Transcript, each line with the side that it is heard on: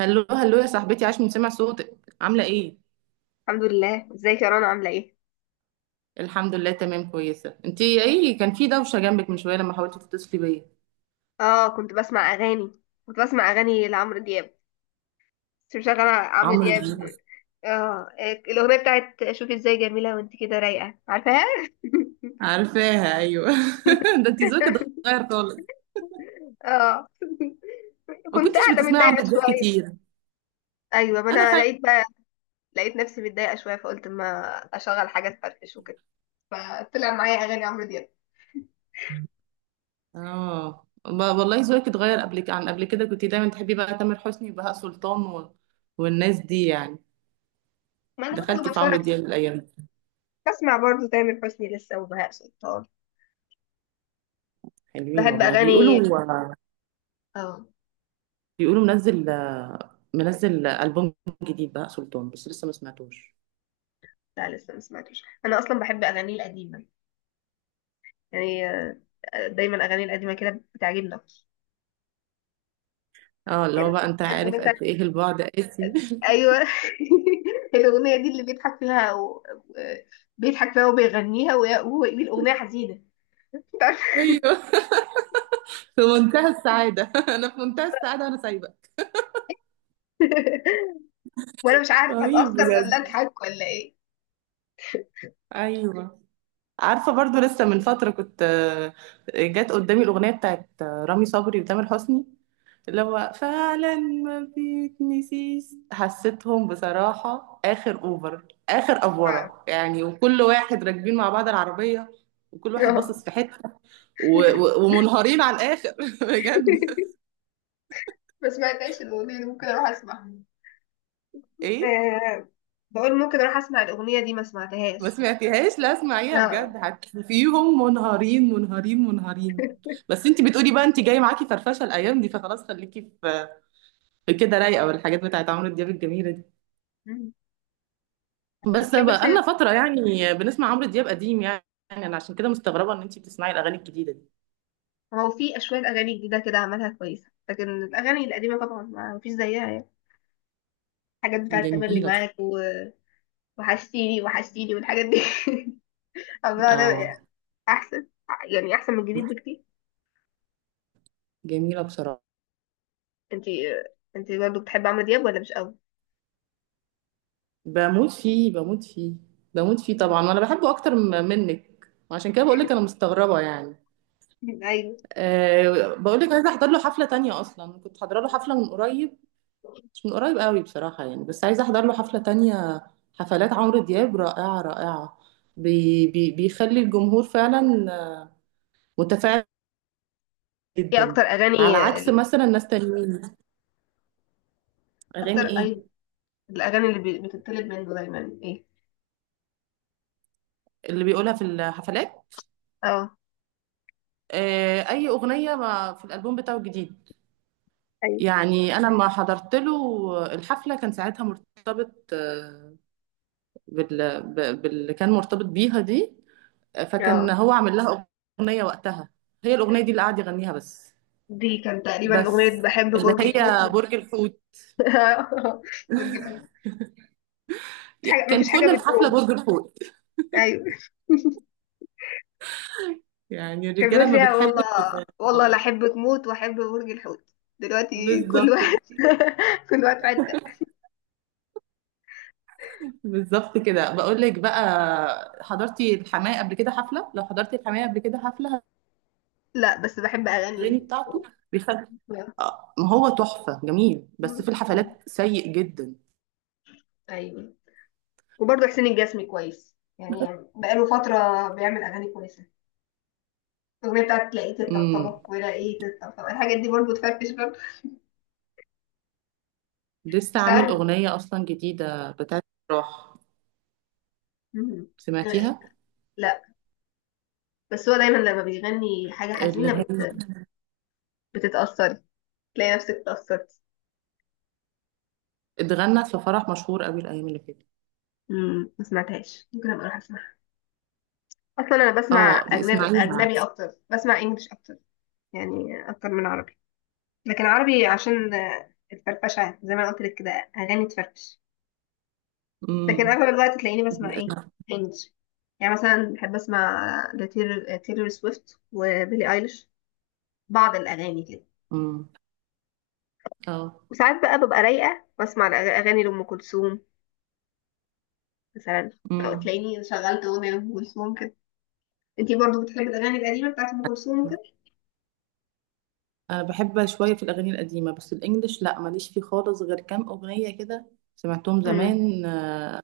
right: هلو هلو يا صاحبتي، عاش من سمع صوتك، عامله ايه؟
left: الحمد لله. ازيك يا رنا؟ عامله ايه؟
right: الحمد لله تمام كويسه. انت ايه كان في دوشه جنبك من شويه لما حاولتي تتصلي بيا؟
left: اه، كنت بسمع اغاني لعمرو دياب. كنت مشغله عمرو
right: عمرو
left: دياب.
right: دياب.
left: اه، إيه، الاغنيه بتاعت شوفي ازاي، جميله وانت كده رايقه، عارفاها؟
right: عارفاها ايوه. ده انت ذوقك اتغير خالص.
left: اه،
right: ما
left: كنت
right: كنتش
left: قاعده
right: بتسمعي
left: متضايقه
right: عمرو دياب
left: شويه.
right: كتير.
left: ايوه، ما
right: انا
left: انا
right: فاكره.
left: لقيت بقى. لقيت نفسي متضايقه شويه، فقلت ما اشغل حاجه تفرفش وكده. فطلع معايا اغاني عمرو دياب.
right: اه والله ذوقك اتغير. عن قبل كده كنت دايما تحبي بقى تامر حسني وبهاء سلطان و... والناس دي يعني.
left: ما انا برضه
right: دخلتي في عمرو
left: بتفرج.
right: دياب الايام دي؟
left: بسمع برضه تامر حسني لسه وبهاء سلطان.
right: حلوين
left: بحب
right: والله،
left: اغاني.
right: بيقولوا.
left: اه.
right: بيقولوا منزل البوم جديد بهاء سلطان، بس لسه ما سمعتوش.
left: لا، لسه ما سمعتوش. انا اصلا بحب اغانيه القديمه، يعني دايما اغاني القديمه كده بتعجبني اكتر.
right: اه اللي هو
left: كان.
right: بقى، انت
left: الاغنيه
right: عارف
left: بتاعت.
right: قد ايه البعد قاسي.
left: ايوه. الاغنيه دي اللي بيضحك فيها آه، بيضحك فيها وبيغنيها، وهو يقول اغنيه حزينه. مش عارفة-
right: ايوه. في منتهى السعادة. انا في منتهى السعادة وانا سايبة.
left: وانا مش عارفه
right: رهيب
left: اتاثر ولا
right: بجد.
left: اضحك ولا ايه.
right: ايوه. عارفة برضو، لسه من فترة كنت جت قدامي الأغنية بتاعت رامي صبري وتامر حسني، اللي هو فعلا ما بيتنسيش. حسيتهم بصراحة آخر أوفر، آخر
left: مش عارفة.
right: أفورة يعني، وكل واحد راكبين مع بعض العربية، وكل واحد
left: آه.
right: باصص في حتة، ومنهارين على الآخر. بجد.
left: ما سمعتهاش الاغنيه دي، ممكن اروح اسمعها.
right: إيه؟
left: آه، بقول ممكن اروح اسمع الاغنيه دي ما
right: ما
left: سمعتهاش.
right: سمعتيهاش؟ لا اسمعيها بجد،
left: آه.
right: هتشوفيهم منهارين منهارين منهارين. بس انت بتقولي بقى انت جاي معاكي فرفشه الايام دي، فخلاص خليكي في كده رايقه، والحاجات بتاعت عمرو دياب الجميله دي. بس
left: بتحب
right: بقى لنا
left: حسين؟
right: فتره يعني بنسمع عمرو دياب قديم يعني. انا عشان كده مستغربه ان انت بتسمعي الاغاني الجديده دي.
left: هو في شوية أغاني جديدة كده عملها كويسة، لكن الأغاني القديمة طبعا ما مفيش زيها يعني. حاجات بتاعة تملي
right: جميله
left: معاك وحشتيني وحشتيني والحاجات دي. عمرها
right: اه
left: ده أحسن، يعني أحسن من الجديد بكتير.
right: جميله بصراحه.
left: انتي انتي برضه بتحبي عمرو دياب ولا مش قوي؟
right: بموت فيه، بموت فيه، بموت فيه
left: مم.
right: طبعا، وانا بحبه اكتر منك. وعشان كده بقول لك انا مستغربه يعني.
left: أيوه.
right: أه بقول لك عايزه احضر له حفله تانية. اصلا كنت حاضره له حفله من قريب، مش من قريب قوي بصراحه يعني، بس عايزه احضر له حفله تانية. حفلات عمرو دياب رائعه رائعه. بي بي بيخلي الجمهور فعلا آه، متفاعل
left: ايه
right: جدا،
left: أكتر
right: على
left: أغاني؟
right: عكس مثلا ناس تانيين.
left: أكتر،
right: اغاني ايه
left: أيوه. الأغاني بتطلب منه دايما ايه؟
right: اللي بيقولها في الحفلات؟
left: اه.
right: أه اي اغنيه ما في الالبوم بتاعه الجديد
left: أيوة.
right: يعني. انا ما حضرت له الحفله، كان ساعتها مرتبط باللي كان مرتبط بيها دي، فكان
left: اه،
right: هو عامل لها أغنية وقتها، هي الأغنية دي اللي قعد يغنيها بس.
left: دي كان تقريبا
right: بس
left: أغنية بحب
right: اللي
left: برج الحوت.
right: هي برج الحوت.
left: برج الحوت. مفيش حاجة
right: كان
left: مفيش حاجة
right: كل الحفلة
left: بتدوم.
right: برج الحوت.
left: أيوه.
right: يعني
left: كان بيقول
right: الرجالة ما
left: فيها
right: بتحب.
left: والله، والله لا احبك موت واحب برج الحوت. دلوقتي كل
right: بالظبط.
left: واحد. كل واحد في حته.
right: بالظبط كده بقول لك بقى. حضرتي الحماية قبل كده حفلة؟ لو حضرتي الحماية قبل كده حفلة،
left: لا، بس بحب
right: الأغاني
left: اغاني.
right: بتاعته بيخلي ما هو تحفة جميل، بس في الحفلات سيء جدا.
left: ايوه. وبرضه حسين الجسمي كويس يعني، بقاله فتره بيعمل اغاني كويسه. الاغنيه بتاعت لقيت الطبطبه
right: امم
left: ولقيت الطبطبه، الحاجات دي برضه تفرفش برضه.
right: لسه عامل
left: وساعات.
right: أغنية أصلا جديدة بتاعت راح،
left: مم.
right: سمعتيها؟
left: لا، بس هو دايما لما بيغني حاجه حزينه
right: اللي
left: بتتاثري. تلاقي نفسك اتاثرتي.
right: اتغنت في فرح مشهور قوي الايام اللي فاتت.
left: مم، ما سمعتهاش، ممكن ابقى اروح. اصلا انا بسمع
right: اه
left: اجنبي،
right: بيسمعيها.
left: اجنبي اكتر. بسمع انجليش اكتر يعني، اكتر من عربي. لكن عربي عشان الفرفشه، زي ما أنا قلت لك كده، اغاني تفرفش. لكن
right: امم
left: اغلب الوقت تلاقيني بسمع ايه؟ انجليش. يعني مثلا بحب اسمع تيلور سويفت وبيلي ايليش، بعض الاغاني كده.
right: امم اه
left: وساعات بقى ببقى رايقه، بسمع اغاني لام كلثوم مثلا. أو
right: امم
left: تلاقيني شغلت اغنيه لام كلثوم كده. انتي برضو بتحبي الاغاني القديمه بتاعت ام كلثوم وكده؟
right: انا بحب شويه في الاغاني القديمه، بس الانجليش لا، ماليش فيه خالص غير كام اغنيه كده. سمعتهم
left: امم.
right: زمان.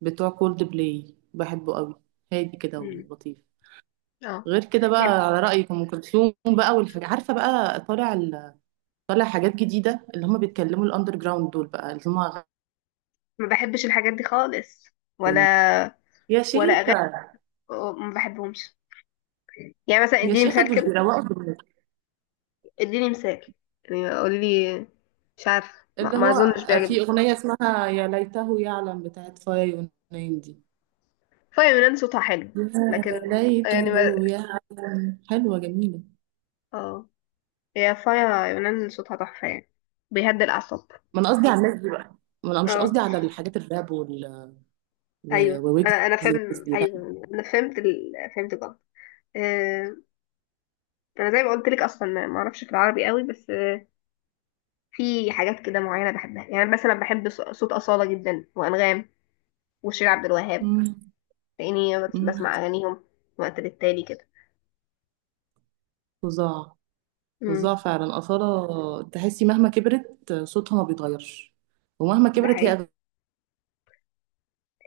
right: بتوع كولد بلاي بحبه قوي، هادي كده
left: امم.
right: ولطيف.
left: اه.
right: غير كده
left: يعني
right: بقى، على رايك ام كلثوم بقى والحاجة، عارفه بقى طالع طالع حاجات جديده اللي هم بيتكلموا الاندر جراوند دول بقى اللي هم،
left: ما بحبش الحاجات دي خالص. ولا
right: يا
left: ولا
right: شيخه.
left: اغاني، أو- ما بحبهمش. يعني مثلا
right: يا
left: اديني
right: شيخه
left: مثال
right: دول
left: كده،
right: بيروقوا.
left: اديني مثال. يعني قولي لي. مش عارفه، ما,
right: اللي
left: ما
right: هو
left: اظنش بيعجبني.
right: في أغنية اسمها يا ليته يعلم بتاعت فاي ونايم دي.
left: فايا يونان صوتها حلو،
right: يا
left: لكن
right: ليته
left: يعني ما...
right: يعلم، حلوة جميلة.
left: اه. هي فايا يونان صوتها تحفه يعني، بيهدي الاعصاب.
right: ما أنا قصدي على الناس دي بقى، ما أنا مش قصدي
left: اه،
right: على الحاجات الراب وال...
left: ايوه،
right: وويجز
left: انا
right: والناس
left: فاهم،
right: دي لا.
left: ايوه، انا فهمت فهمت غلط. آه، انا زي ما قلت لك اصلا ما ما اعرفش في العربي قوي، بس في حاجات كده معينه بحبها. يعني مثلا بحب صوت اصاله جدا وانغام وشير عبد الوهاب،
right: أمم،
left: لاني
right: أمم،
left: بسمع اغانيهم وقت للتالي كده.
right: فظاع. فظاع
left: امم.
right: فعلا. أصالة تحسي مهما كبرت صوتها ما بيتغيرش، ومهما
left: ده
right: كبرت هي
left: حقيقي.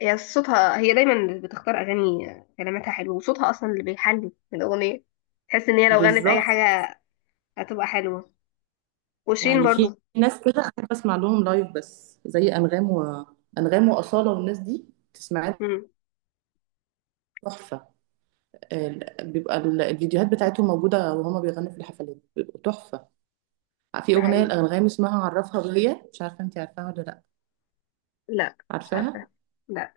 left: هي صوتها، هي دايما بتختار اغاني كلماتها حلوه، وصوتها اصلا اللي بيحلي الاغنيه. تحس ان هي لو غنت اي
right: بالظبط.
left: حاجه هتبقى حلوه. وشيرين
right: يعني في
left: برضو.
right: ناس كده أحب أسمع لهم لايف، بس زي أنغام وأصالة والناس دي، تسمعها
left: امم.
right: تحفة. بيبقى الفيديوهات بتاعتهم موجودة وهما بيغنوا في الحفلات بيبقوا تحفة. في
left: ده
right: أغنية
left: حقيقي.
right: الأنغام اسمها عرفها بيا، مش عارفة أنت عارفاها ولا لأ؟
left: لا. مش عارفه.
right: عارفاها؟
left: لا.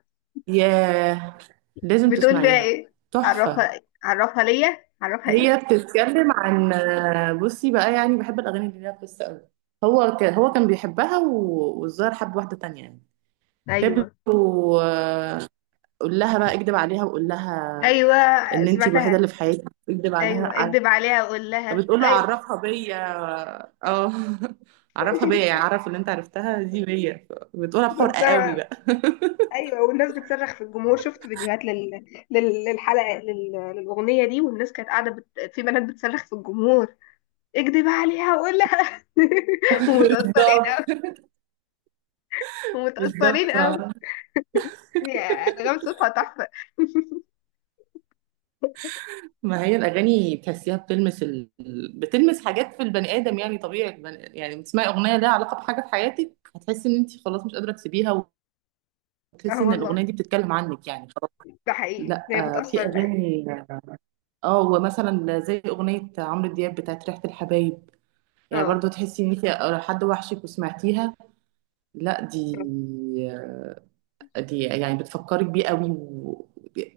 right: ياه، لازم
left: بتقول فيها
right: تسمعيها،
left: ايه؟
right: تحفة.
left: عرفها، عرفها ليا، عرفها ايه؟
right: هي بتتكلم عن، بصي بقى، يعني بحب الأغاني اللي ليها قصة أوي. هو كان بيحبها، والظاهر حب واحدة تانية يعني.
left: ايوه.
right: فبيقول، قول لها بقى اكدب عليها وقول لها
left: ايوه،
right: ان انت الوحيده
left: سمعتها.
right: اللي في حياتي. اكدب
left: ايوه،
right: عليها.
left: اكدب عليها وقول لها،
right: فبتقول له
left: ايوه.
right: عرفها بيا. اه. عرفها بيا، يعني عرف اللي انت عرفتها دي بيا. بتقولها
left: كنت
right: بحرقة قوي
left: سامعة.
right: بقى.
left: ايوه، والناس بتصرخ في الجمهور. شفت فيديوهات للاغنيه دي، والناس كانت قاعده في بنات بتصرخ في الجمهور: اكدب عليها وقول لها. ومتاثرين،
right: بالظبط.
left: ومتاثرين
right: بالظبط.
left: قوي. هي انغام صوتها تحفه.
right: ما هي الاغاني بتحسيها بتلمس حاجات في البني ادم، يعني طبيعي البني... يعني بتسمعي اغنيه ليها علاقه بحاجه في حياتك، هتحسي ان انت خلاص مش قادره تسيبيها،
left: اه
right: وتحسي ان
left: والله،
right: الاغنيه دي بتتكلم عنك يعني خلاص.
left: ده حقيقي،
right: لا
left: هي
right: في
left: بتاثر بقى.
right: اغاني. اه ومثلا زي اغنيه عمرو دياب بتاعت ريحه الحبايب، يعني
left: اه،
right: برضو تحسي ان انت حد وحشك، وسمعتيها. لا دي يعني بتفكرك بيه قوي.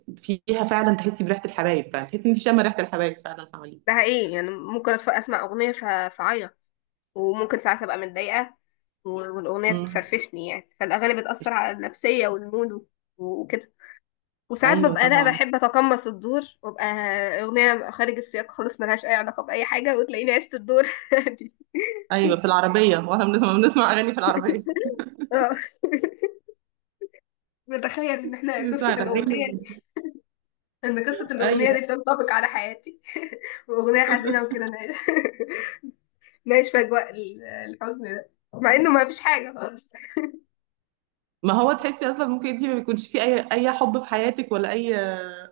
right: وفيها فعلا تحسي بريحة الحبايب، فعلا تحسي ان انت شامة ريحة الحبايب فعلا
left: ده
right: حواليك.
left: حقيقي. يعني ممكن اسمع اغنيه فاعيط. وممكن ساعات ابقى متضايقه و- والاغنيه
right: مم.
left: تفرفشني، يعني فالاغاني بتاثر على النفسيه والمود وكده. وساعات
right: ايوه
left: ببقى انا
right: طبعا.
left: بحب اتقمص الدور، وابقى اغنيه خارج السياق خالص، ملهاش اي علاقه باي حاجه، وتلاقيني عشت الدور. دي،
right: ايوه في العربية، واحنا بنسمع اغاني في العربية.
left: اه، بتخيل ان احنا قصه
right: بنسمع
left: الاغنيه دي،
right: الاغاني.
left: ان قصه الاغنيه
right: ايوه.
left: دي بتنطبق على حياتي واغنيه حزينه وكده، نعيش. نعيش في اجواء الحزن ده، مع انه ما فيش حاجه خالص.
right: ما هو تحسي اصلا ممكن انت ما بيكونش في اي حب في حياتك، ولا اي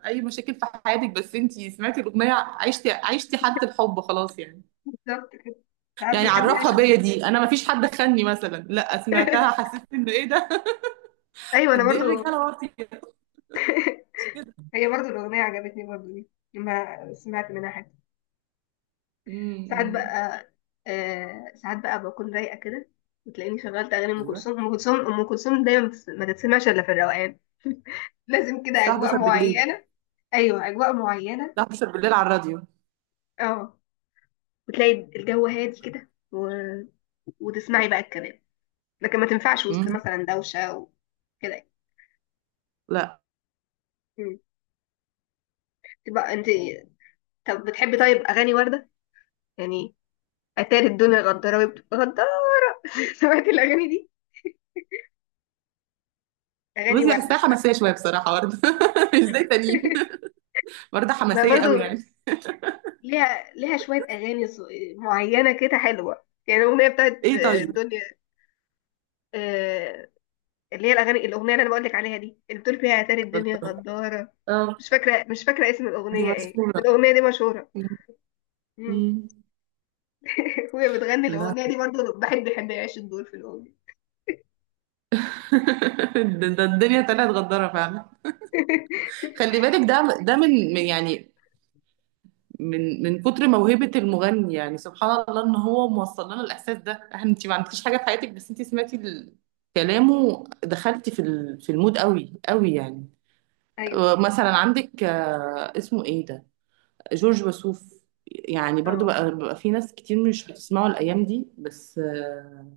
right: اي مشاكل في حياتك، بس انت سمعتي الاغنية، عشتي حالة الحب خلاص يعني.
left: بالظبط كده. ساعات
right: يعني
left: بنحب
right: عرفها
left: نعيش
right: بيا
left: الدور.
right: دي، انا ما فيش حد خاني مثلا، لا سمعتها حسيت انه ايه ده،
left: ايوه، انا
right: قد ايه
left: برضو.
right: الرجاله واطيه. مش كده؟
left: هي برضو الاغنيه عجبتني برضو دي، لما سمعت منها حاجه. ساعات
right: امم
left: بقى، آه، ساعات بقى بكون رايقه كده، وتلاقيني شغلت اغاني ام
right: ايوه.
left: كلثوم. ام كلثوم ام كلثوم دايما ما تتسمعش الا في الروقان. لازم كده
right: الساعه
left: اجواء
right: 11 بالليل.
left: معينه. ايوه، اجواء معينه.
right: الساعه 11 بالليل على الراديو.
left: اه. وتلاقي الجو هادي كده وتسمعي بقى الكلام. لكن ما تنفعش وسط
right: امم
left: مثلا دوشه وكده.
right: لا.
left: مم. تبقى انت. طب بتحبي طيب اغاني ورده؟ يعني اتاري الدنيا غداره غداره. سمعتي الاغاني دي؟ اغاني
right: بصي
left: ورده
right: الساعه
left: اسمها.
right: حماسيه شويه بصراحه برضه. مش زي تانيين، برضه
left: ما
right: حماسيه
left: برضو
right: قوي يعني.
left: ليها، ليها شوية أغاني معينة كده حلوة. يعني الأغنية بتاعت
right: ايه طيب.
left: الدنيا، آه، اللي هي الأغنية اللي أنا بقولك عليها دي، اللي بتقول فيها يا تاري الدنيا
right: اتفضل.
left: غدارة.
right: اه.
left: مش فاكرة. مش فاكرة اسم
right: دي
left: الأغنية ايه، بس
right: مشهوره.
left: الأغنية دي مشهورة.
right: مم.
left: مم.
right: مم.
left: وهي بتغني
right: لا.
left: الأغنية دي برضه، الواحد بيحب يعيش الدور في الأغنية.
right: ده الدنيا طلعت غداره فعلا. خلي بالك، ده يعني، من كتر موهبة المغني، يعني سبحان الله ان هو موصل لنا الاحساس ده، احنا انت ما عملتيش حاجة في حياتك، بس انت سمعتي كلامه، دخلتي في في المود قوي قوي يعني.
left: أيوه.
right: مثلا عندك اسمه ايه ده، جورج وسوف. يعني برضو
left: اه.
right: بقى في ناس كتير مش بتسمعه الايام دي، بس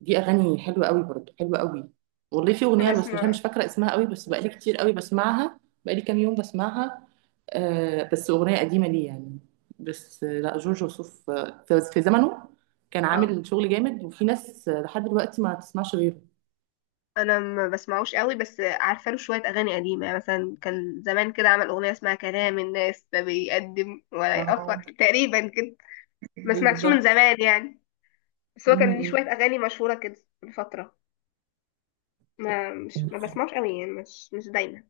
right: دي اغاني حلوه قوي، برضه حلوه قوي. والله في اغنيه، بس مش
left: بسمع.
right: مش فاكره اسمها قوي، بس بقالي كتير قوي بسمعها. بقالي كام يوم بسمعها. آه، بس اغنيه قديمه ليه يعني. بس لا، جورج وسوف في زمنه كان
left: اه،
right: عامل شغل جامد، وفي ناس لحد دلوقتي ما تسمعش غيره.
left: أنا ما بسمعوش قوي، بس عارفة له شوية أغاني قديمة. يعني مثلا كان زمان كده عمل أغنية اسمها كلام الناس لا بيقدم ولا يأخر
right: آه.
left: تقريبا كده. ما سمعتش من
right: بالظبط.
left: زمان يعني. بس
right: م-
left: هو كان ليه
right: م.
left: شوية أغاني مشهورة كده من فترة. ما بسمعوش قوي يعني، مش دايما.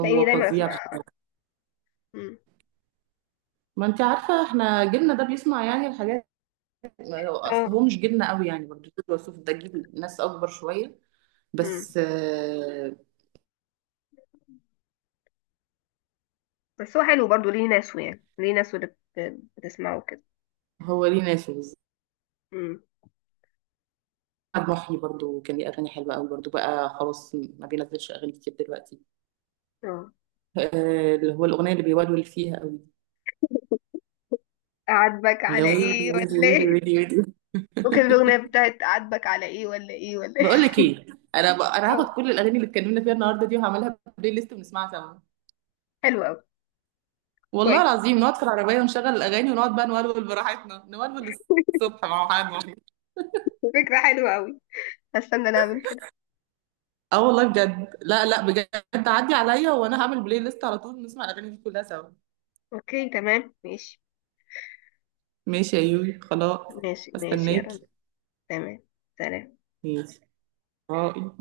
left: تلاقيني دايما
right: فظيع.
left: أسمع. مم.
right: ما انت عارفه احنا جيلنا ده بيسمع يعني الحاجات. اصل هو
left: اه.
right: مش جيلنا قوي يعني برضه، جورج وسوف ده جيل ناس اكبر شويه
left: مم.
right: بس آه.
left: بس هو حلو برضه، ليه ناس، يعني ليه ناس اللي بتسمعه كده.
right: هو ليه ناسه.
left: مم.
right: احمد محي برضو كان ليه اغاني حلوه قوي برضو بقى، خلاص ما بينزلش اغاني كتير دلوقتي.
left: اه.
right: اللي هو الاغنيه اللي بيولول فيها قوي،
left: أعاتبك
right: يا
left: على
right: ويلي
left: إيه
right: ويلي
left: ولا
right: ويلي
left: إيه.
right: ويلي ويلي.
left: وكده الأغنية بتاعت أعاتبك على إيه ولا إيه ولا إيه.
right: بقول لك ايه؟ انا
left: اه.
right: هاخد كل الاغاني اللي اتكلمنا فيها النهارده دي، وهعملها بلاي ليست ونسمعها سوا.
left: حلو أوي.
right: والله
left: كويس.
right: العظيم نقعد في العربيه ونشغل الاغاني ونقعد بقى نولول براحتنا، نولول الصبح مع حد واحد.
left: فكرة حلوة أوي. هستنى نعمل كده.
right: اه والله بجد، لا لا بجد عدي عليا وانا هعمل بلاي ليست على طول، نسمع الاغاني دي كلها سوا.
left: أوكي تمام. ماشي.
right: ماشي يا يوي خلاص.
left: ماشي ماشي يا رنا.
right: استناكي.
left: تمام. سلام.
right: ماشي. اه.